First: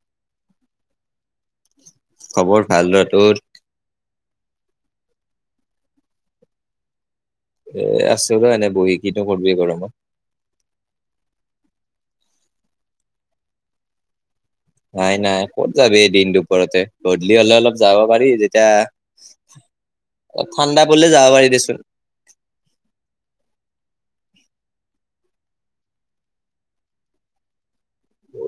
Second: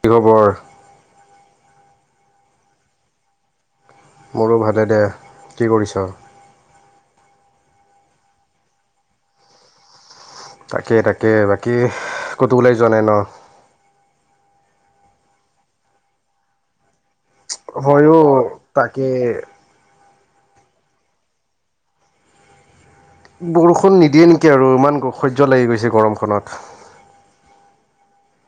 কি খবৰ। খবৰ ভাল ৰ তত। মোৰো ভালে দে কি কৰিছ। এ আছোত এনে বহি কিনো কৰবি গৰমত। তাকে তাকে বাকী ক'তো বোলাই যোৱা নাই ন। নাই নাই ক'ত যাব এই দিন দুপৰতে। দ্লি হ'লে অলপ যাব ময়ো পাৰি যেতিয়া। তাকে অ ঠাণ্ডা পলে যাব পাৰি দেচোন। বৰষুণ নিদিয়ে নেকি আৰু ইমান সহ্য লাগি গৈছে গৰমখনত।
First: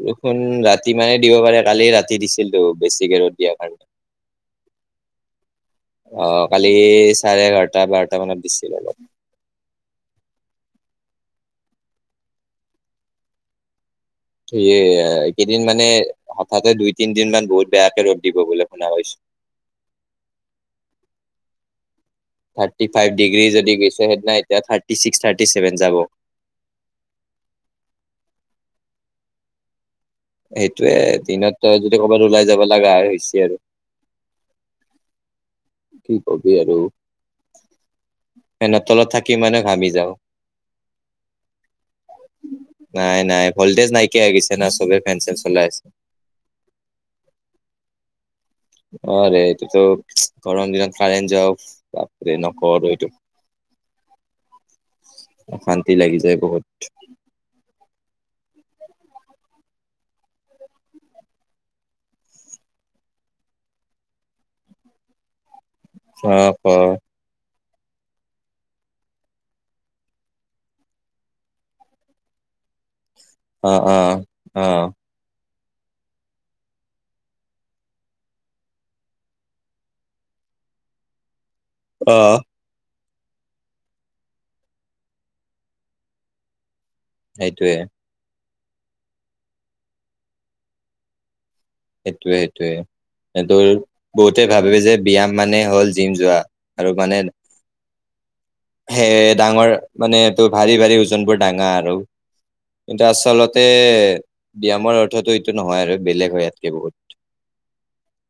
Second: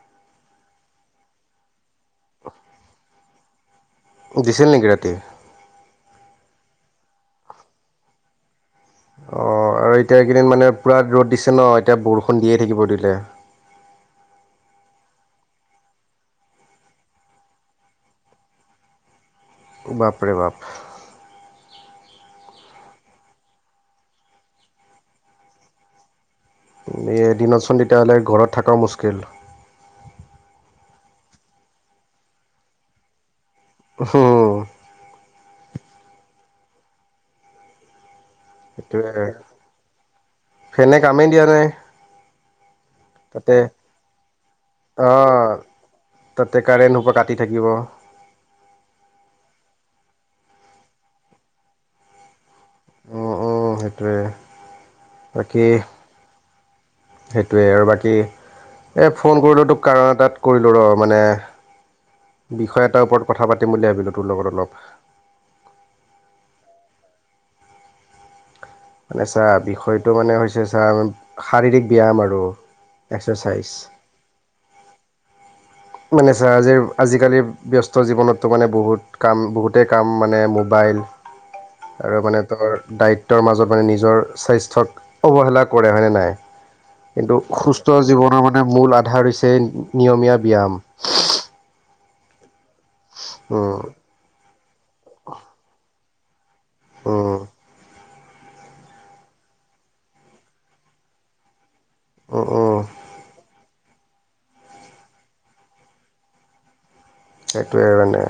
বৰষুণ ৰাতি মানে দিব পাৰে কালি ৰাতি দিছিলতো বেছিকে ৰৰত দিয়া কাৰণে। দিছিল নেকি ৰাতি। অ কালি চাৰে এঘাৰটা বাৰটা মানত দিছো। অ আৰু এতিয়া এই কেইদিন মানে। পূৰা ৰ'দ দিছে ন এতিয়া বৰষুণ দিয়ে থাকিব দিলে। সে এইকেইদিন মানে হঠাতে দুই তিনদিন মান বহুত বেয়াকে ৰ'দ দিব বুলি শুনা কৈছো। বাপৰে বাপ। থাৰ্টি ফাইভ ডিগ্ৰী যদি গৈছে সেদিনা এতিয়া থাৰ্টি ছিক্স থাৰ্টি ছেভেন যাব। দিনতচোন তেতিয়াহ'লে ঘৰত থকাও মুস্কিল। সেইটোয়ে দিনত যদি কৰ'বাত ওলাই যাব লগা হৈছে আৰু। উহু। কি কবি আৰু। এনে ফেনত সেইটোৱে তলত থাকি মানে ঘামি যাও। ফেনে কামেই দিয়া নাই নাই নাই তাতে ভল্টেজ নাইকিয়া গিছে না চবে ফেন চেন অঁ চলাই আছে তাতে কাৰেণ্ট হোপ কাটি থাকিব অ ৰে এটোটো গৰম দিনত কাৰেন্ট যোৱা বাপৰে নক উম উম সেইটোৱে বাকী অশান্তি লাগি যায় বহুত সেইটোৱেই আৰু বাকী এই ফোন কৰিলোঁ তোক কাৰণ এটাত কৰিলোঁ ৰ মানে। বিষয় এটাৰ ওপৰত কথা পাতিম বুলি ভাবিলো তোৰ লগত অলপ। হ ক। মানে ছাৰ বিষয়টো মানে হৈছে ছাৰ শাৰীৰিক ব্যায়াম আৰু। এক্সাৰচাইজ অ উ অহ। মানে চ আজ আজিকালিৰ ব্যস্ত জীৱনততো মানে বহুত কাম বহুতেই কাম মানে মোবাইল। অ আৰু মানে দাৰি। তেওঁৰ মাজত মানে নিজৰ স্বাস্থ্যক অৱহেলা কৰে হয়নে নাই। কিন্তু সেইটোৱে সুস্থ জীৱনৰ মানে মূল আধাৰ হৈছে নিয়মীয়া ব্যায়াম। সেইটোোৱে সেইটোয়ে স তোৰ উম বহুতে ভাবে যে ব্যায়াম মানে হ'ল জিম যোৱা। আৰু মানে। উম সে ডাঙৰ মানেটো ভাৰী ভাৰী ওজন বোৰ ডাঙাৰ। উম উম কিন্তু আচলতে ব্যায়ামৰ অৰ্থতো এইটো নহয় আৰু বেলেগ হয় ইাত। কি বহুত। সেইটোৱে মানে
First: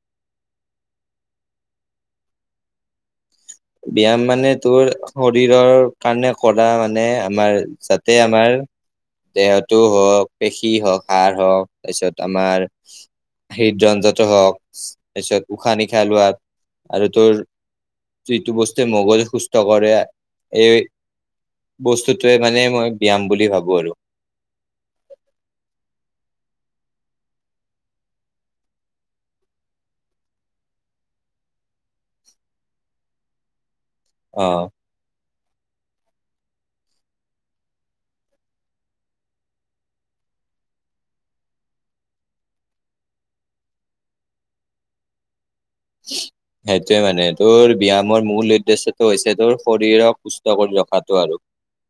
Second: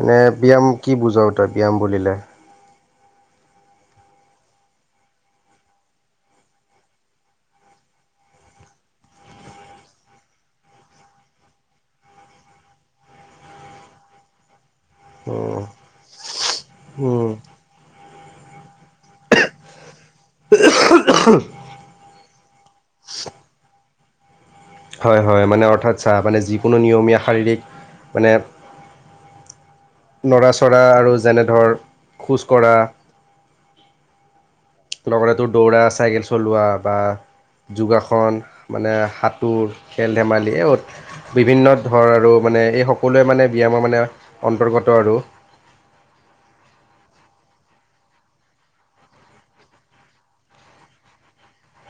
এনে ব্যায়াম কি বুজা তই ব্যায়াম বুলিলে। ব্যায়াম মানে তোৰ শৰীৰৰ কাৰণে কৰা মানে আমাৰ যাতে আমাৰ। দেহতো হওক পেশী হওক সাৰ হওক তাৰপিছত আমাৰ। হৃট যজাত হওক। তাৰপিছত উশাহ নিশাহ লোৱাত আৰু উম, তোৰ যিটো বস্তু। মোগল সুস্থ কৰে এই বস্তুটোৱে মানে মই ব্যয়াম বুলি ভাবো আৰু হয় হয় মানে অৰ্থাৎ চাহ মানে যিকোনো নিয়মীয়া শাৰীৰিক মানে নৰাচৰা আৰু যেনে ধৰ খোজকঢ়া অ তো দৌৰা চাইকেল চলোৱা বা যোগাসন মানে সাঁতোৰ খেল ধেমালি বিভিন্ন ধৰ আৰু মানে এই সকলোৱে মানে ব্যায়ামৰ মানে অন্তৰ্গত আৰু সেইটোয়ে মানে তোৰ ব্যায়ামৰ মূল উদ্দেশ্যটো হৈছে তোৰ শৰীৰক সুস্থ কৰিব ৰখা দখাটো আৰু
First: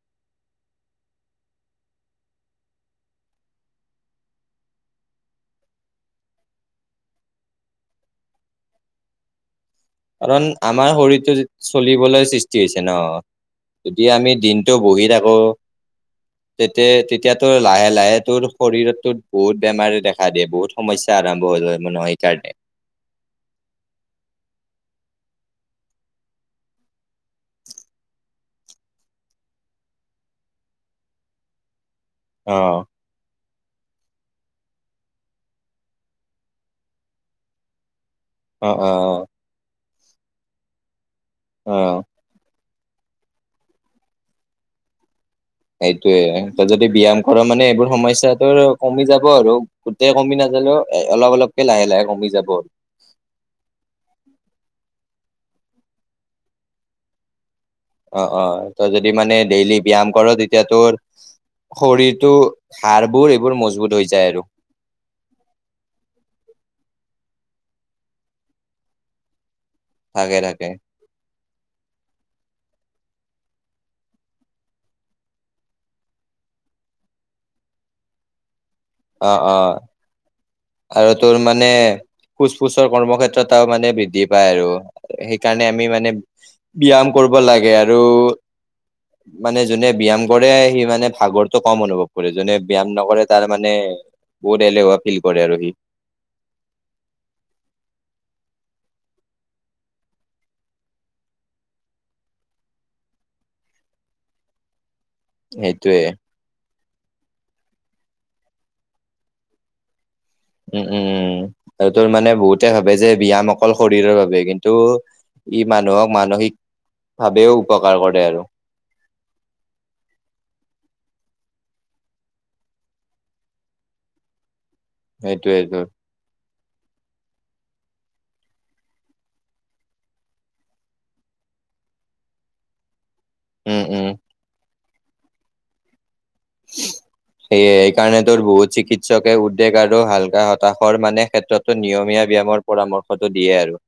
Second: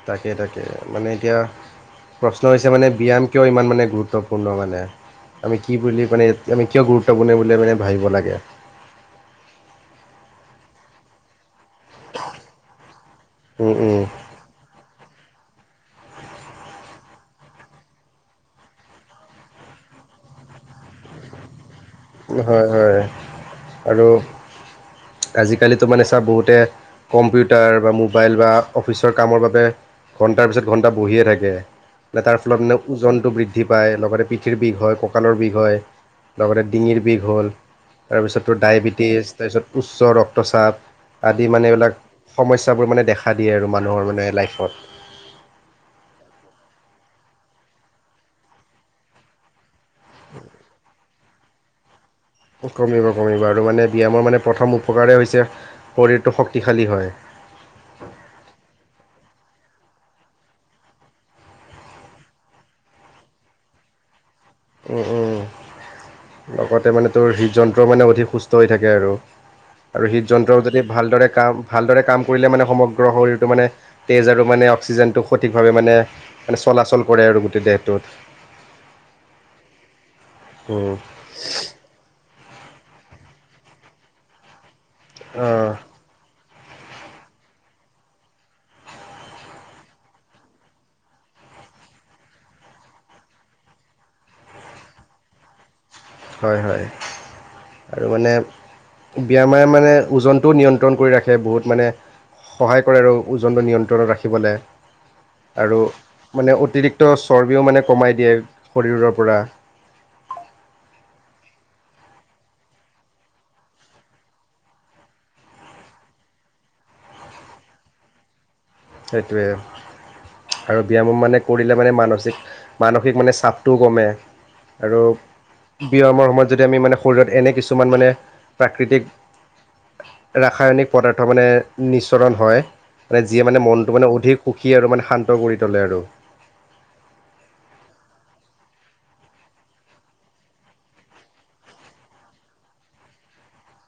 তাকে তাকে মানে এতিয়া প্ৰশ্ন হৈছে মানে ব্যায়াম কিয় ইমান মানে গুৰুত্বপূৰ্ণ মানে আমি কি বুলি মানে আমি কিয় গুৰুত্বপূৰ্ণ বুলি মানে ভাবিব লাগে [unintelligible] কাৰণ আমাৰ শৰীৰটো চলিবলৈ সৃষ্টি হৈছে ন উম উম যদি আমি দিনটো বহি থাক অ তেতিয়া তেতিয়া তোৰ লাহে লাহে তোৰ শৰীৰত তো বহুত বেমাৰে দেখা দিয়ে বহুত সমস্যা আৰম্ভ হয় ন হয় হয় আৰু আজিকালিতো মানে চাৰ বহুতে কম্পিউটাৰ বা মোবাইল বা অফিচৰ কামৰ বাবে ঘন্টাৰ পিছত ঘন্টা বহিয়ে থাকে যে তাৰ ফলত মানে অ', ওজনটো বৃদ্ধি পায় লগতে পিঠিৰ বিষ হয় কঁকালৰ বিষ হয় লগতে ডিঙিৰ বিষ হ'ল তাৰপিছত তোৰ অ', অ', ডায়েবেটিছ তাৰপিছত উচ্চ ৰক্তচাপ আদি মানে এইবিলাক অ'। সমস্যাবোৰ মানে দেখা দিয়ে আৰু মানুহৰ মানে লাইফত সেইটোয়ে তই যদি ব্যায়াম কৰ মানে এইবোৰ সমস্যা তোৰ কমি যাব আৰু গোটেই কমি নাালেও এ অলপ অলক লাহ লাহে কমি যাব। আৰু। কমিব কমিব আৰু মানে ব্যায়ামৰ মানে প্ৰথম উপকাৰে হৈছে শৰীৰটো শক্তিশালী হয়। ব্যয়াম কাৰ তেতিয়া তোৰ শৰীৰটো হাড়বোৰ এইবোৰ মজবুত হৈ যায় আৰু। উম উম। লগতে মানে তোৰ হৃদযন্ত্ৰ মানে অধিক সুস্থ হৈ থাকে আৰু। আৰু থাকে হৃদযন্ত্ৰ থাকে। যদি ভালদৰে কাম ভালদৰে কাম কৰিলে মানে সমগ্ৰ শৰীৰটো মানে তেঁজ আৰু মানে অক্সিজেনটো সঠিকভাৱে মানে মানে চলাচল কৰে আৰু গোটেই দেহটোত। অহ অহ। উম, আৰু তোৰ মানে ফোচ ফুচৰ কৰ্মক্ষেত্ৰটাও মানে বৃদ্ধি পায় আৰু। সেইকাৰণে অঁ আমি মানে ব্যয়াম কৰব লাগে আৰু মানে যোনে ব্যায়াম কৰে সি মানে ভাগৰটো কম অনুভৱ কৰে, যোনে ব্যায়াম নকৰে তাৰ মানে বহুত এলেহুৱা ফিল কৰে আৰু সি। হয় হয় আৰু মানে ব্যামাযে মানে ওজনটোও নিয়ন্ত্ৰণ কৰি ৰাখে বহুত মানে সহায় কৰে আৰু ওজনটো নিয়ন্ত্ৰণত ৰাখিবলে আৰু সেইটোয়ে মানে অতিৰিক্ত চৰ্বিও মানে কমাই দিয়ে শৰীৰৰ পৰা উম উম আৰু তোৰ মানে বহুতে ভাবে যে ব্যায়াম অকল শৰীৰৰ বাবে কিন্তু ই মানুহক মানসিক ভাৱেও উপকাৰ কৰে আৰু। সেইটোৱে। আৰু ব্যায়াম মানে কৰিলে মানে মানসিক মানসিক মানে চাপটোও কমে। আৰু সেইটোয়ে তোৰ ব্যায়ামৰ সময়ত যদি আমি মানে শৰীৰত এনে কিছুমান মানে প্ৰাকৃতিক ৰাসায়নিক পদাৰ্থ মানে নিচৰণ হয়, মানে যি মানে উম মনটো মানে উম অধিক সুখী আৰু মানে শান্ত কৰি তোলে আৰু। উ [unintelligible] সেয়ে সেই কাৰণে তোৰ বহুত চিকিৎসকে উদ্বেগ আৰু হালকা হতাশৰ মানে ক্ষেত্ৰতো নিয়মীয়া ব্যায়ামৰ পৰামৰ্শটো দিয়ে আৰু।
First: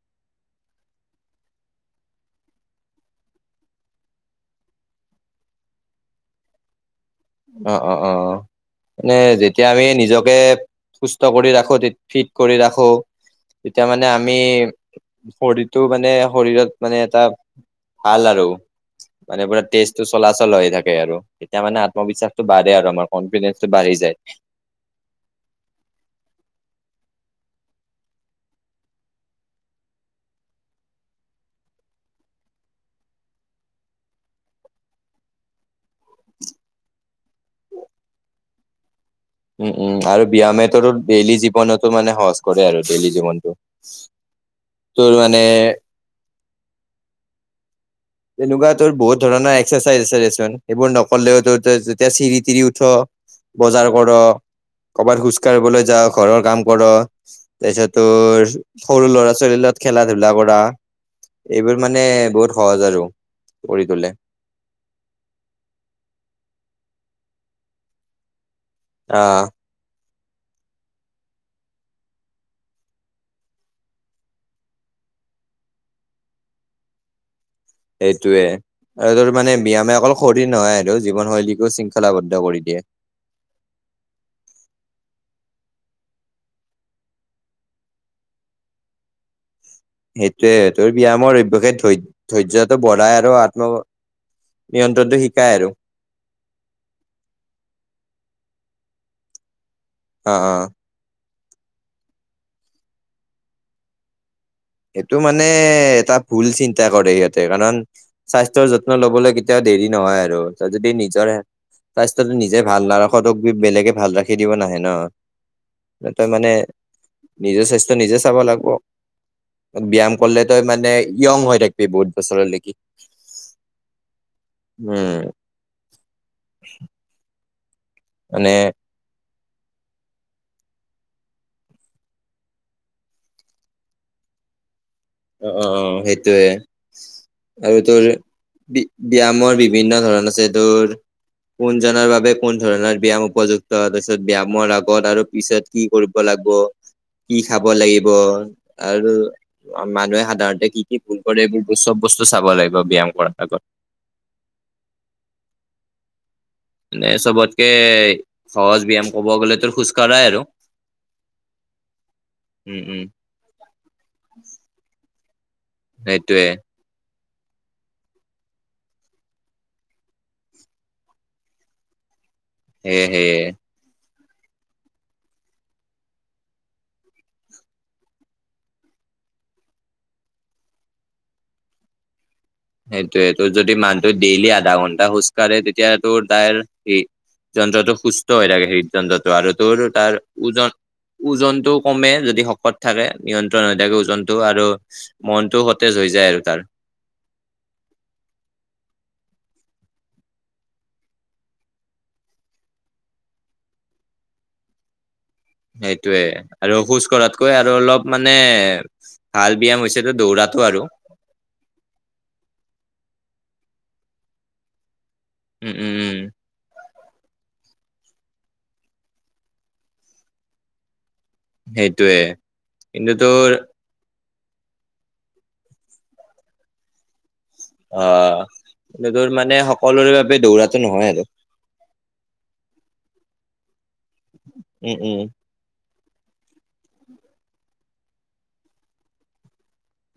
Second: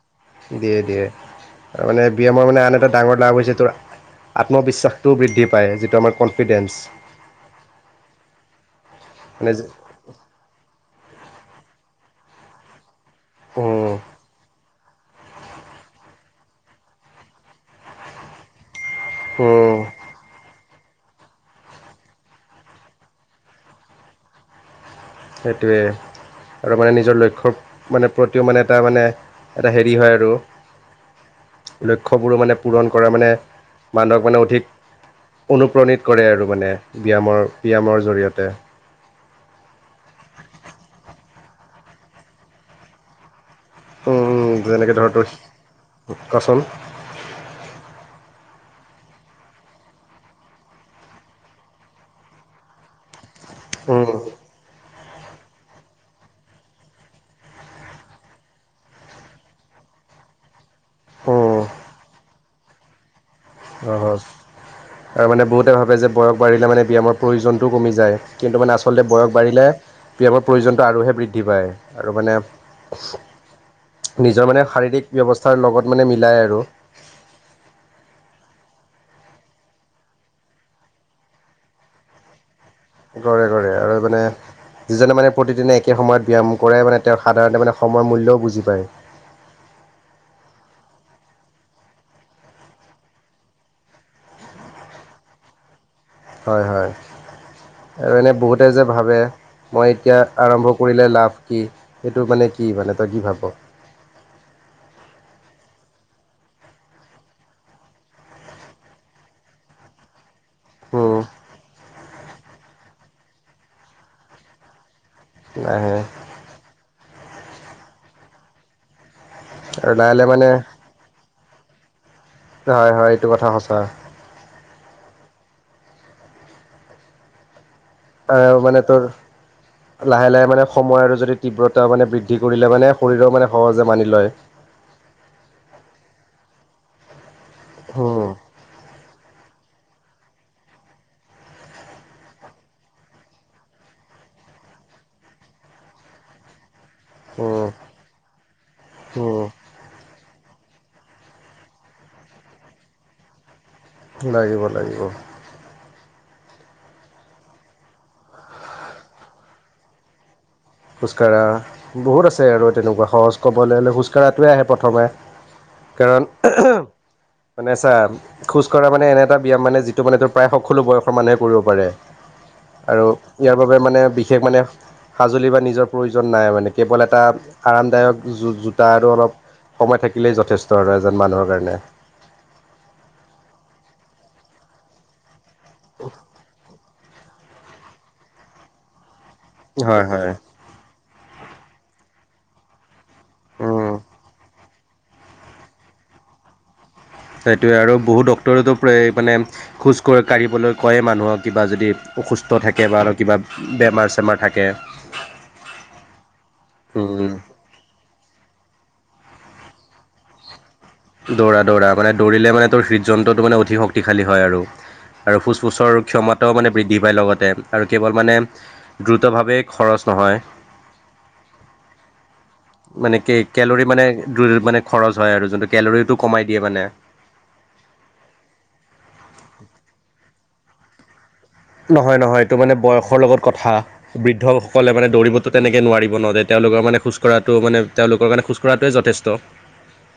দিয়ে দিয়ে আৰু মানে ব্যায়ামৰ মানে আন এটা ডাঙৰ লাভ হৈছে তোৰ আত্মবিশ্বাসটোও বৃদ্ধি পায় যিটো আমাৰ কনফিডেঞ্চ। অঁ অঁ অঁ এনে মানে যেতিয়া আমি নিজকে সুস্থ কৰি ৰাখো ফিট কৰি ৰাখো তেতিয়া উম মানে আমি শৰীৰটো মানে শৰীৰত মানে এটা ভাল আৰু। মানে পুৰা উম তেজটো চলাচল হৈ থাকে আৰু এতিয়া মানে আত্ম বিশ্বাসটো বাঢ়ে আৰু আমাৰ কনফিডেসটো বাঢ়ি যায়। সেইটোৱে। আৰু মানে নিজৰ লক্ষ্যৰ মানে প্ৰতিও মানে এটা মানে এটা হেৰি হয় আৰু লক্ষ্যবোৰো মানে পূৰণ কৰা মানে মান্দহক মানে অধিক অনুপ্ৰাণিত কৰে আৰু মানে ব্যায়ামৰ ব্যায়ামৰ জৰিয়তে। উম উম আৰু ব্যায়ামেতো ডেইলি জীৱনতো মানে সহজ কৰে আৰু ডেইলী উম যেনেকে জীৱনতটো। ধৰ তোৰ মানে ক'চোন? তেনেকুৱা তোৰ বহুত ধৰণৰ এক্সাৰচাইজ আছে দেচোন সেইবোৰ নকলেও তোৰ যেতিয়া চিৰি তিৰি উ'ঠ বজাৰ ক'ৰ উম কৰ'বাত খোজ কঢ়িবলৈ যাও ঘৰৰ কাম ক'ৰ তাৰ পিছতোৰ সৰু ল'ৰা ছোৱালী খেলা ধূলা কৰা উম এইবোৰ মানে বহুত সহজ আৰু। কৰি অঁ তোলে হয় আৰু মানে বহুতে ভাবে যে বয়স বাঢ়িলে মানে ব্যায়ামৰ প্ৰয়োজনটোও কমি যায় কিন্তু মানে আচলতে বয়স আহ বাঢ়িলে ব্যয়ামৰ প্ৰয়োজনটো আৰুহে বৃদ্ধি পায় আৰু মানে নিজৰ মানে শাৰীৰিক ব্যৱস্থাৰ লগত মানে মিলাই আৰু। সেইটোয়ে আৰু তোৰ মানে ব্যামে অকল শৰীৰ নহয় আৰু জীৱন শৈলীকো শৃংখলাবদ্ধ কৰি দিয়ে। ঘৰে ঘৰে আৰু মানে যিজনে মানে প্ৰতিদিনে একে সময়ত ব্যায়াম কৰাই মানে তেওঁক সাধাৰণতে মানে সময়ৰ মূল্যও বুজি পায়। [unintelligible] সেইটোয়ে তোৰ ব্যায়ামৰ অভ্যাসে ধৈ ধৈৰ্য্যটো বঢ়াই আৰু আত্ম- নিয়ন্ত্ৰণটো শিকাই আৰু হয় হয় আৰু এনে বহুতে যে ভাবে মই এতিয়া অ অ আৰম্ভ কৰিলে লাভ। কি সেইটো মানে কি মানে তই কি ভাব। সেইটো মানে এটা ভুল চিন্তা কৰে সিহঁতে কাৰণ স্বাস্থ্যৰ যত্ন লবলৈ কেতিয়া দেৰি নহয় আৰু যদি উম নিজৰ স্বাস্থ্য টো নিজে ভাল নাৰাখে তোক বেলেগে ভাল ৰাখি দিব নাহে ন। নাহে তই মানে নিজৰ স্বাস্থ্য নিজে চাব লাগিব। আৰু লাহে ব্যায়াম লাহে কৰিলে তই মানে য়ং হৈ থাকিবি বহুত বছৰলৈকি। হয় হয় এইটো কথা সঁচা উম। আহ মানে তোৰ লাহে লাহে মানে সময় আৰু যদি তীব্ৰতা মানে বৃদ্ধি কৰিলে মানে শৰীৰও মানে সহজে মানি লয়। অঁ অঁ অঁ সেইটোৱে আৰু তোৰ উম ব্যায়ামৰ বিভিন্ন ধৰণ আছে তোৰ। কোন জনৰ বাবে কোন ধৰণৰ ব্যয়াম উপযুক্ত তাৰপিছত ব্যয়ামৰ আগত আৰু পিছত কি কৰিব লাগে। কি খাব উম লাগিব আৰু উম অঁ মানুহে সাধাৰণতে কি কি ভুল কৰে এইবোৰ চব বস্তু চাব লাগিব ব্যায়াম কৰাৰ আগত লাগিব লাগিব। এ চবতকে সহজ ব্যয়াম কব গ'লেতো খোজ কঢ়াই আৰু খোজকাঢ়া বহুত আছে আৰু উম উম তেনেকুৱা সহজ ক'বলৈ হ'লে খোজ কঢ়াটোৱে আহে প্ৰথমে কাৰণ সেইটোয়ে মানে চা খোজ কঢ়া মানে এনে এটা ব্যায়াম মানে যিটো মানে প্ৰায় সকলো বয়সৰ মানুহে কৰিব পাৰে আৰু সেয়ে সেয়ে ইয়াৰ বাবে মানে বিশেষ মানে সাজ নিজৰ প্ৰয়োজন নাই মানে কেৱল এটা আৰামদায়ক জোতা আৰু অলপ সময় থাকিলেই যথেষ্ট আৰু এজন মানুহৰ কাৰণে সেইটোয়ে তোৰ যদি মানহটো ডেইলি আধা ঘন্টা খোজকাঢ়ে তেতিয়া তোৰ তাইৰ স যন্ত্ৰটো সুস্থ হৈ থাকে হৃদ যন্ত্ৰটো আৰু তোৰ হয় তাৰ হয় ওজন ওজনটো কমে যদি শকত থাকে নিয়ন্ত্ৰণ হৈ থাকে ওজনটো আৰু মনটো সতেজ হৈ যায় আৰু তাৰ সেইটোৱে আৰু বহুত ডক্তৰেতো প্ৰায় মানে খোজ কঢ় কাঢ়িবলৈ কয় মানুহক কিবা যদি অসুস্থ কষ্ট থাকে বা আৰু কিবা বেমাৰ চেমাৰ থাকে সেইটোয়ে আৰু খোজ উম কঢ়াতকৈ আৰু অলপ মানে ভাল ব্যায়াম হৈছেতো দৌৰাটো আৰু দৌৰা দৌৰা মানে দৌৰিলে মানে তোৰ হৃদযন্ত্ৰটো মানে অধিক শক্তিশালী হয় আৰু আৰু ফুচ উম উম পুচৰ উম ক্ষমতাও মানে বৃদ্ধি পায় লগতে আৰু কেৱল মানে দ্ৰুতভাৱে খৰচ নহয় সেইটোয়ে কিন্তু মানে কি তোৰ কেলৰি মানে টোৰ মানে খৰচ হয় আৰু যোনটো কেলৰিটো কমাই দিয়ে মানে অ কি তোৰ মানে সকলোৰে বাবে দৌৰাতো নহয় আৰু নহয় নহয় এইটো মানে বয়সৰ লগত কথা বৃদ্ধসকলে উম মানে উম দৌৰিবতো তেনেকে নোৱাৰি তেওঁলোকৰ মানে খোজ কঢ়াটো তেওঁলোকৰ কাৰণে খোজ কঢ়াটোৱে যথেষ্ট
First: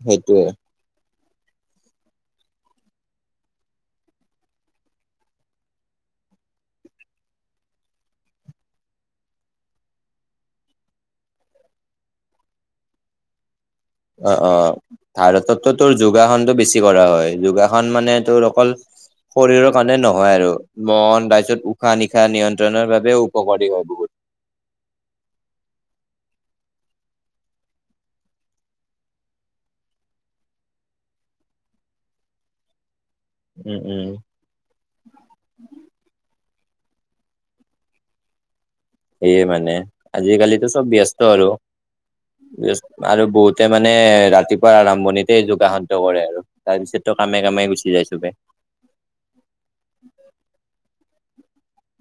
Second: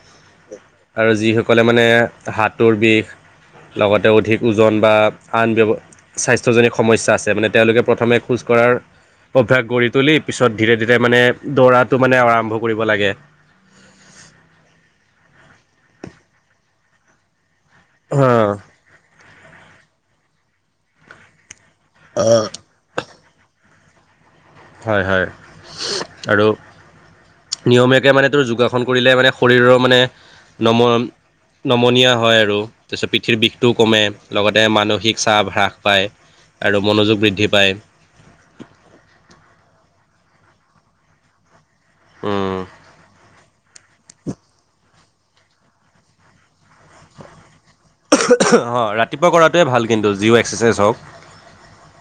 সেইটোয়ে আৰু যিহেত ক'লে মানে হাতোৰ বিষ লগতে অধিক ওজন বা আন ব্যৱ স্বাস্থ্যজনিত সমস্যা আছে মানে তেওঁলোকে প্ৰথমে খোজকঢ়াৰ অভ্যাস গঢ়ি তুলি পিছত ধীৰে ধীৰে মানে দৌৰাটো মানে আৰম্ভ কৰিব লাগে। অ অ ভাৰততো তোৰ যোগাসনতটো বেছি কৰা হয় যোগাসন- [unintelligible] মানে অ তোৰ অকল শৰীৰৰ কাৰণে নহয় আৰু মন [unintelligible] উশাহ-নিশাহ নিয়ন্ত্ৰণৰ বাবেও উপকাৰী হয় বহুত- হয় হয় আৰু - নিয়মীয়াকে মানে তোৰ যোগাসন কৰিলে মানে শৰীৰৰ মানে নম- নমনীয়া হয় আৰু- পিছত পিঠিৰ বিষটোও উম কমে উম লগতে মানসিক চাপ হ্ৰাস পায়। আৰু মনোযোগ বৃদ্ধি পায়- সে মানে আজিকালিতো চব ব্যস্ত আৰু আৰু বহুতে মানে ৰাতিপুৱা আৰম্ভণিত- যোগাসন কৰে আৰু তাৰপিছতো কামে কামে- গুচি যায় অ চবে ৰাতিপুৱা কৰাটোৱে ভাল কিন্তু যি'ও এক্সাৰচাইজ হওঁক -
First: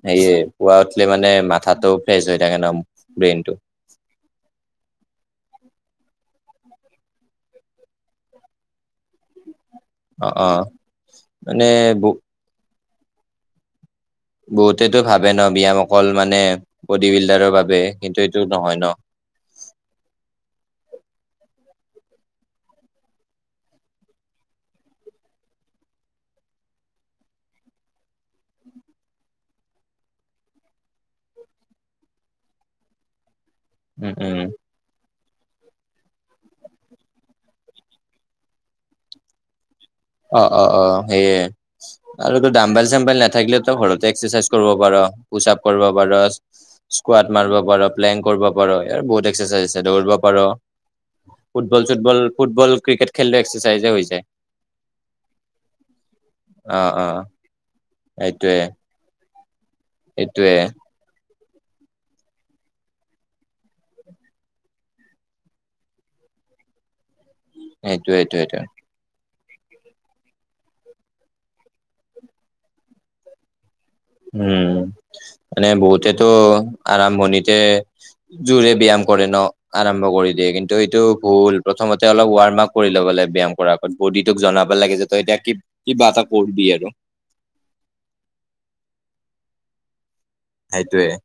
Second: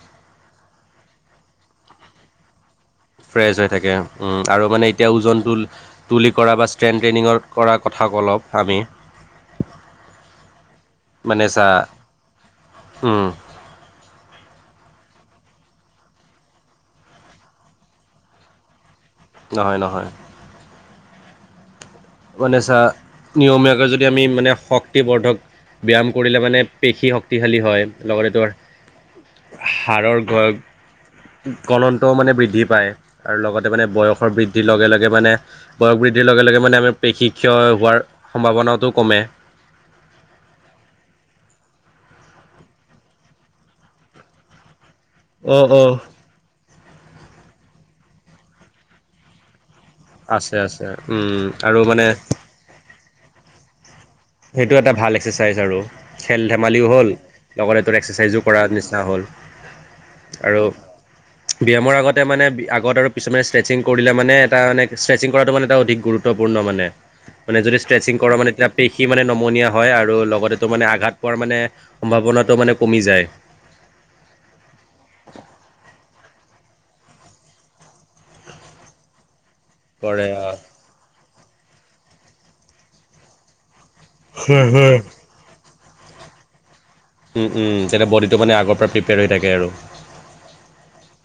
সেয়ে পুৱা উঠিলে মানে মাথাটো ফ্ৰেছ হৈ থাকে ন। ফ্ৰেছ ব্ৰেইনটো হৈ থাকে আৰু মানে এতিয়া ওজনটো- তুলি কৰা বা ষ্ট্ৰেন ট্ৰেইনিংৰ কৰা কথা ক অলপ আমি- অ অ মানে- উম- বহুতেটো ভাবে ন ব্যায়াম অকল মানে বডি বিল্ডাৰৰ বাবে কিন্তু এইটো নহয় ন- নহয় নহয়- মানে চা নিয়মীয়াকৈ যদি আমি মানে শক্তিবৰ্ধক - ব্যায়াম কৰিলে মানে পেশী শক্তিশালী হয় লগতে তোৰ - হাড়ৰ কণন্তও মানে বৃদ্ধি পায় আৰু লগতে- মানে উম বয়সৰ উম বৃদ্ধিৰ লগে লগে মানে বয়স বৃদ্ধিৰ লগে লগে মানে আমি- শীক্ষয় হোৱাৰ সম্ভাৱনাটো কমে- অ অ অ সেইয়ে আৰু ত দাম্বল চামভল নাথাকিলে তো ঘৰতে এক্সাৰচাইজ কৰিব পাৰ- পুচাপ অ', কৰিব অ'। পাৰা, স্কুৱাড মাৰিব পাৰা, প্লেং কৰিব পাৰা এ বহুত এক্সাৰচাইজ- দৌৰিব পাৰো আছে আছে উম, আৰু ফুটবল মানে চুটবল ফুটবল ক্ৰিকেট খেলো এক্সাৰচাইজে হৈ যায়- সেইটো এটা ভাল এক্সাৰচাইজ আৰু খেল অ ধেমালিও অ হ'ল লগতে তোৰ এক্সাৰচাইজো এইটোৱে কৰাৰ নিচিনা হ'ল। এইটোৱে- আৰু ব্যায়ামৰ আগতে মানে আগত আৰু পিছমানে ষ্ট্ৰেচিং কৰিলে মানে এটা মানে ষ্ট্ৰেচিং কৰাটো মানে এটা অধিক গুৰুত্ব। [unintelligible] মানে মানে যদি ষ্ট্ৰেচিং এইটোৱে কৰ এইটো মানে - এইটো [unintelligible] নমনীয়া হয় আৰু লগতো মানে আঘাত পোৱাৰ মানে সম্ভাৱনাটো মানে কমি যায়। উম এনে বহুতে'টো- আৰম্ভণিতে যোৰে ব্যায়াম কৰে ন আৰম্ভ কৰে কৰি দিয়ে অ'। কিন্তু এইটো ভুল- প্ৰথমতে অলপ ৱাৰ্ম আপ কৰি ল'ব লাগে ব্যায়াম কৰাৰ আগত বডিটোক জনাব লাগে যে তই এতিয়া কি- কিবা এটা কৰবি আৰু- উম উম তেতিয়া বডিটো মানে আগৰ পৰা প্ৰিপেয়াৰ হৈ থাকে আৰু- সেইটোৱেই।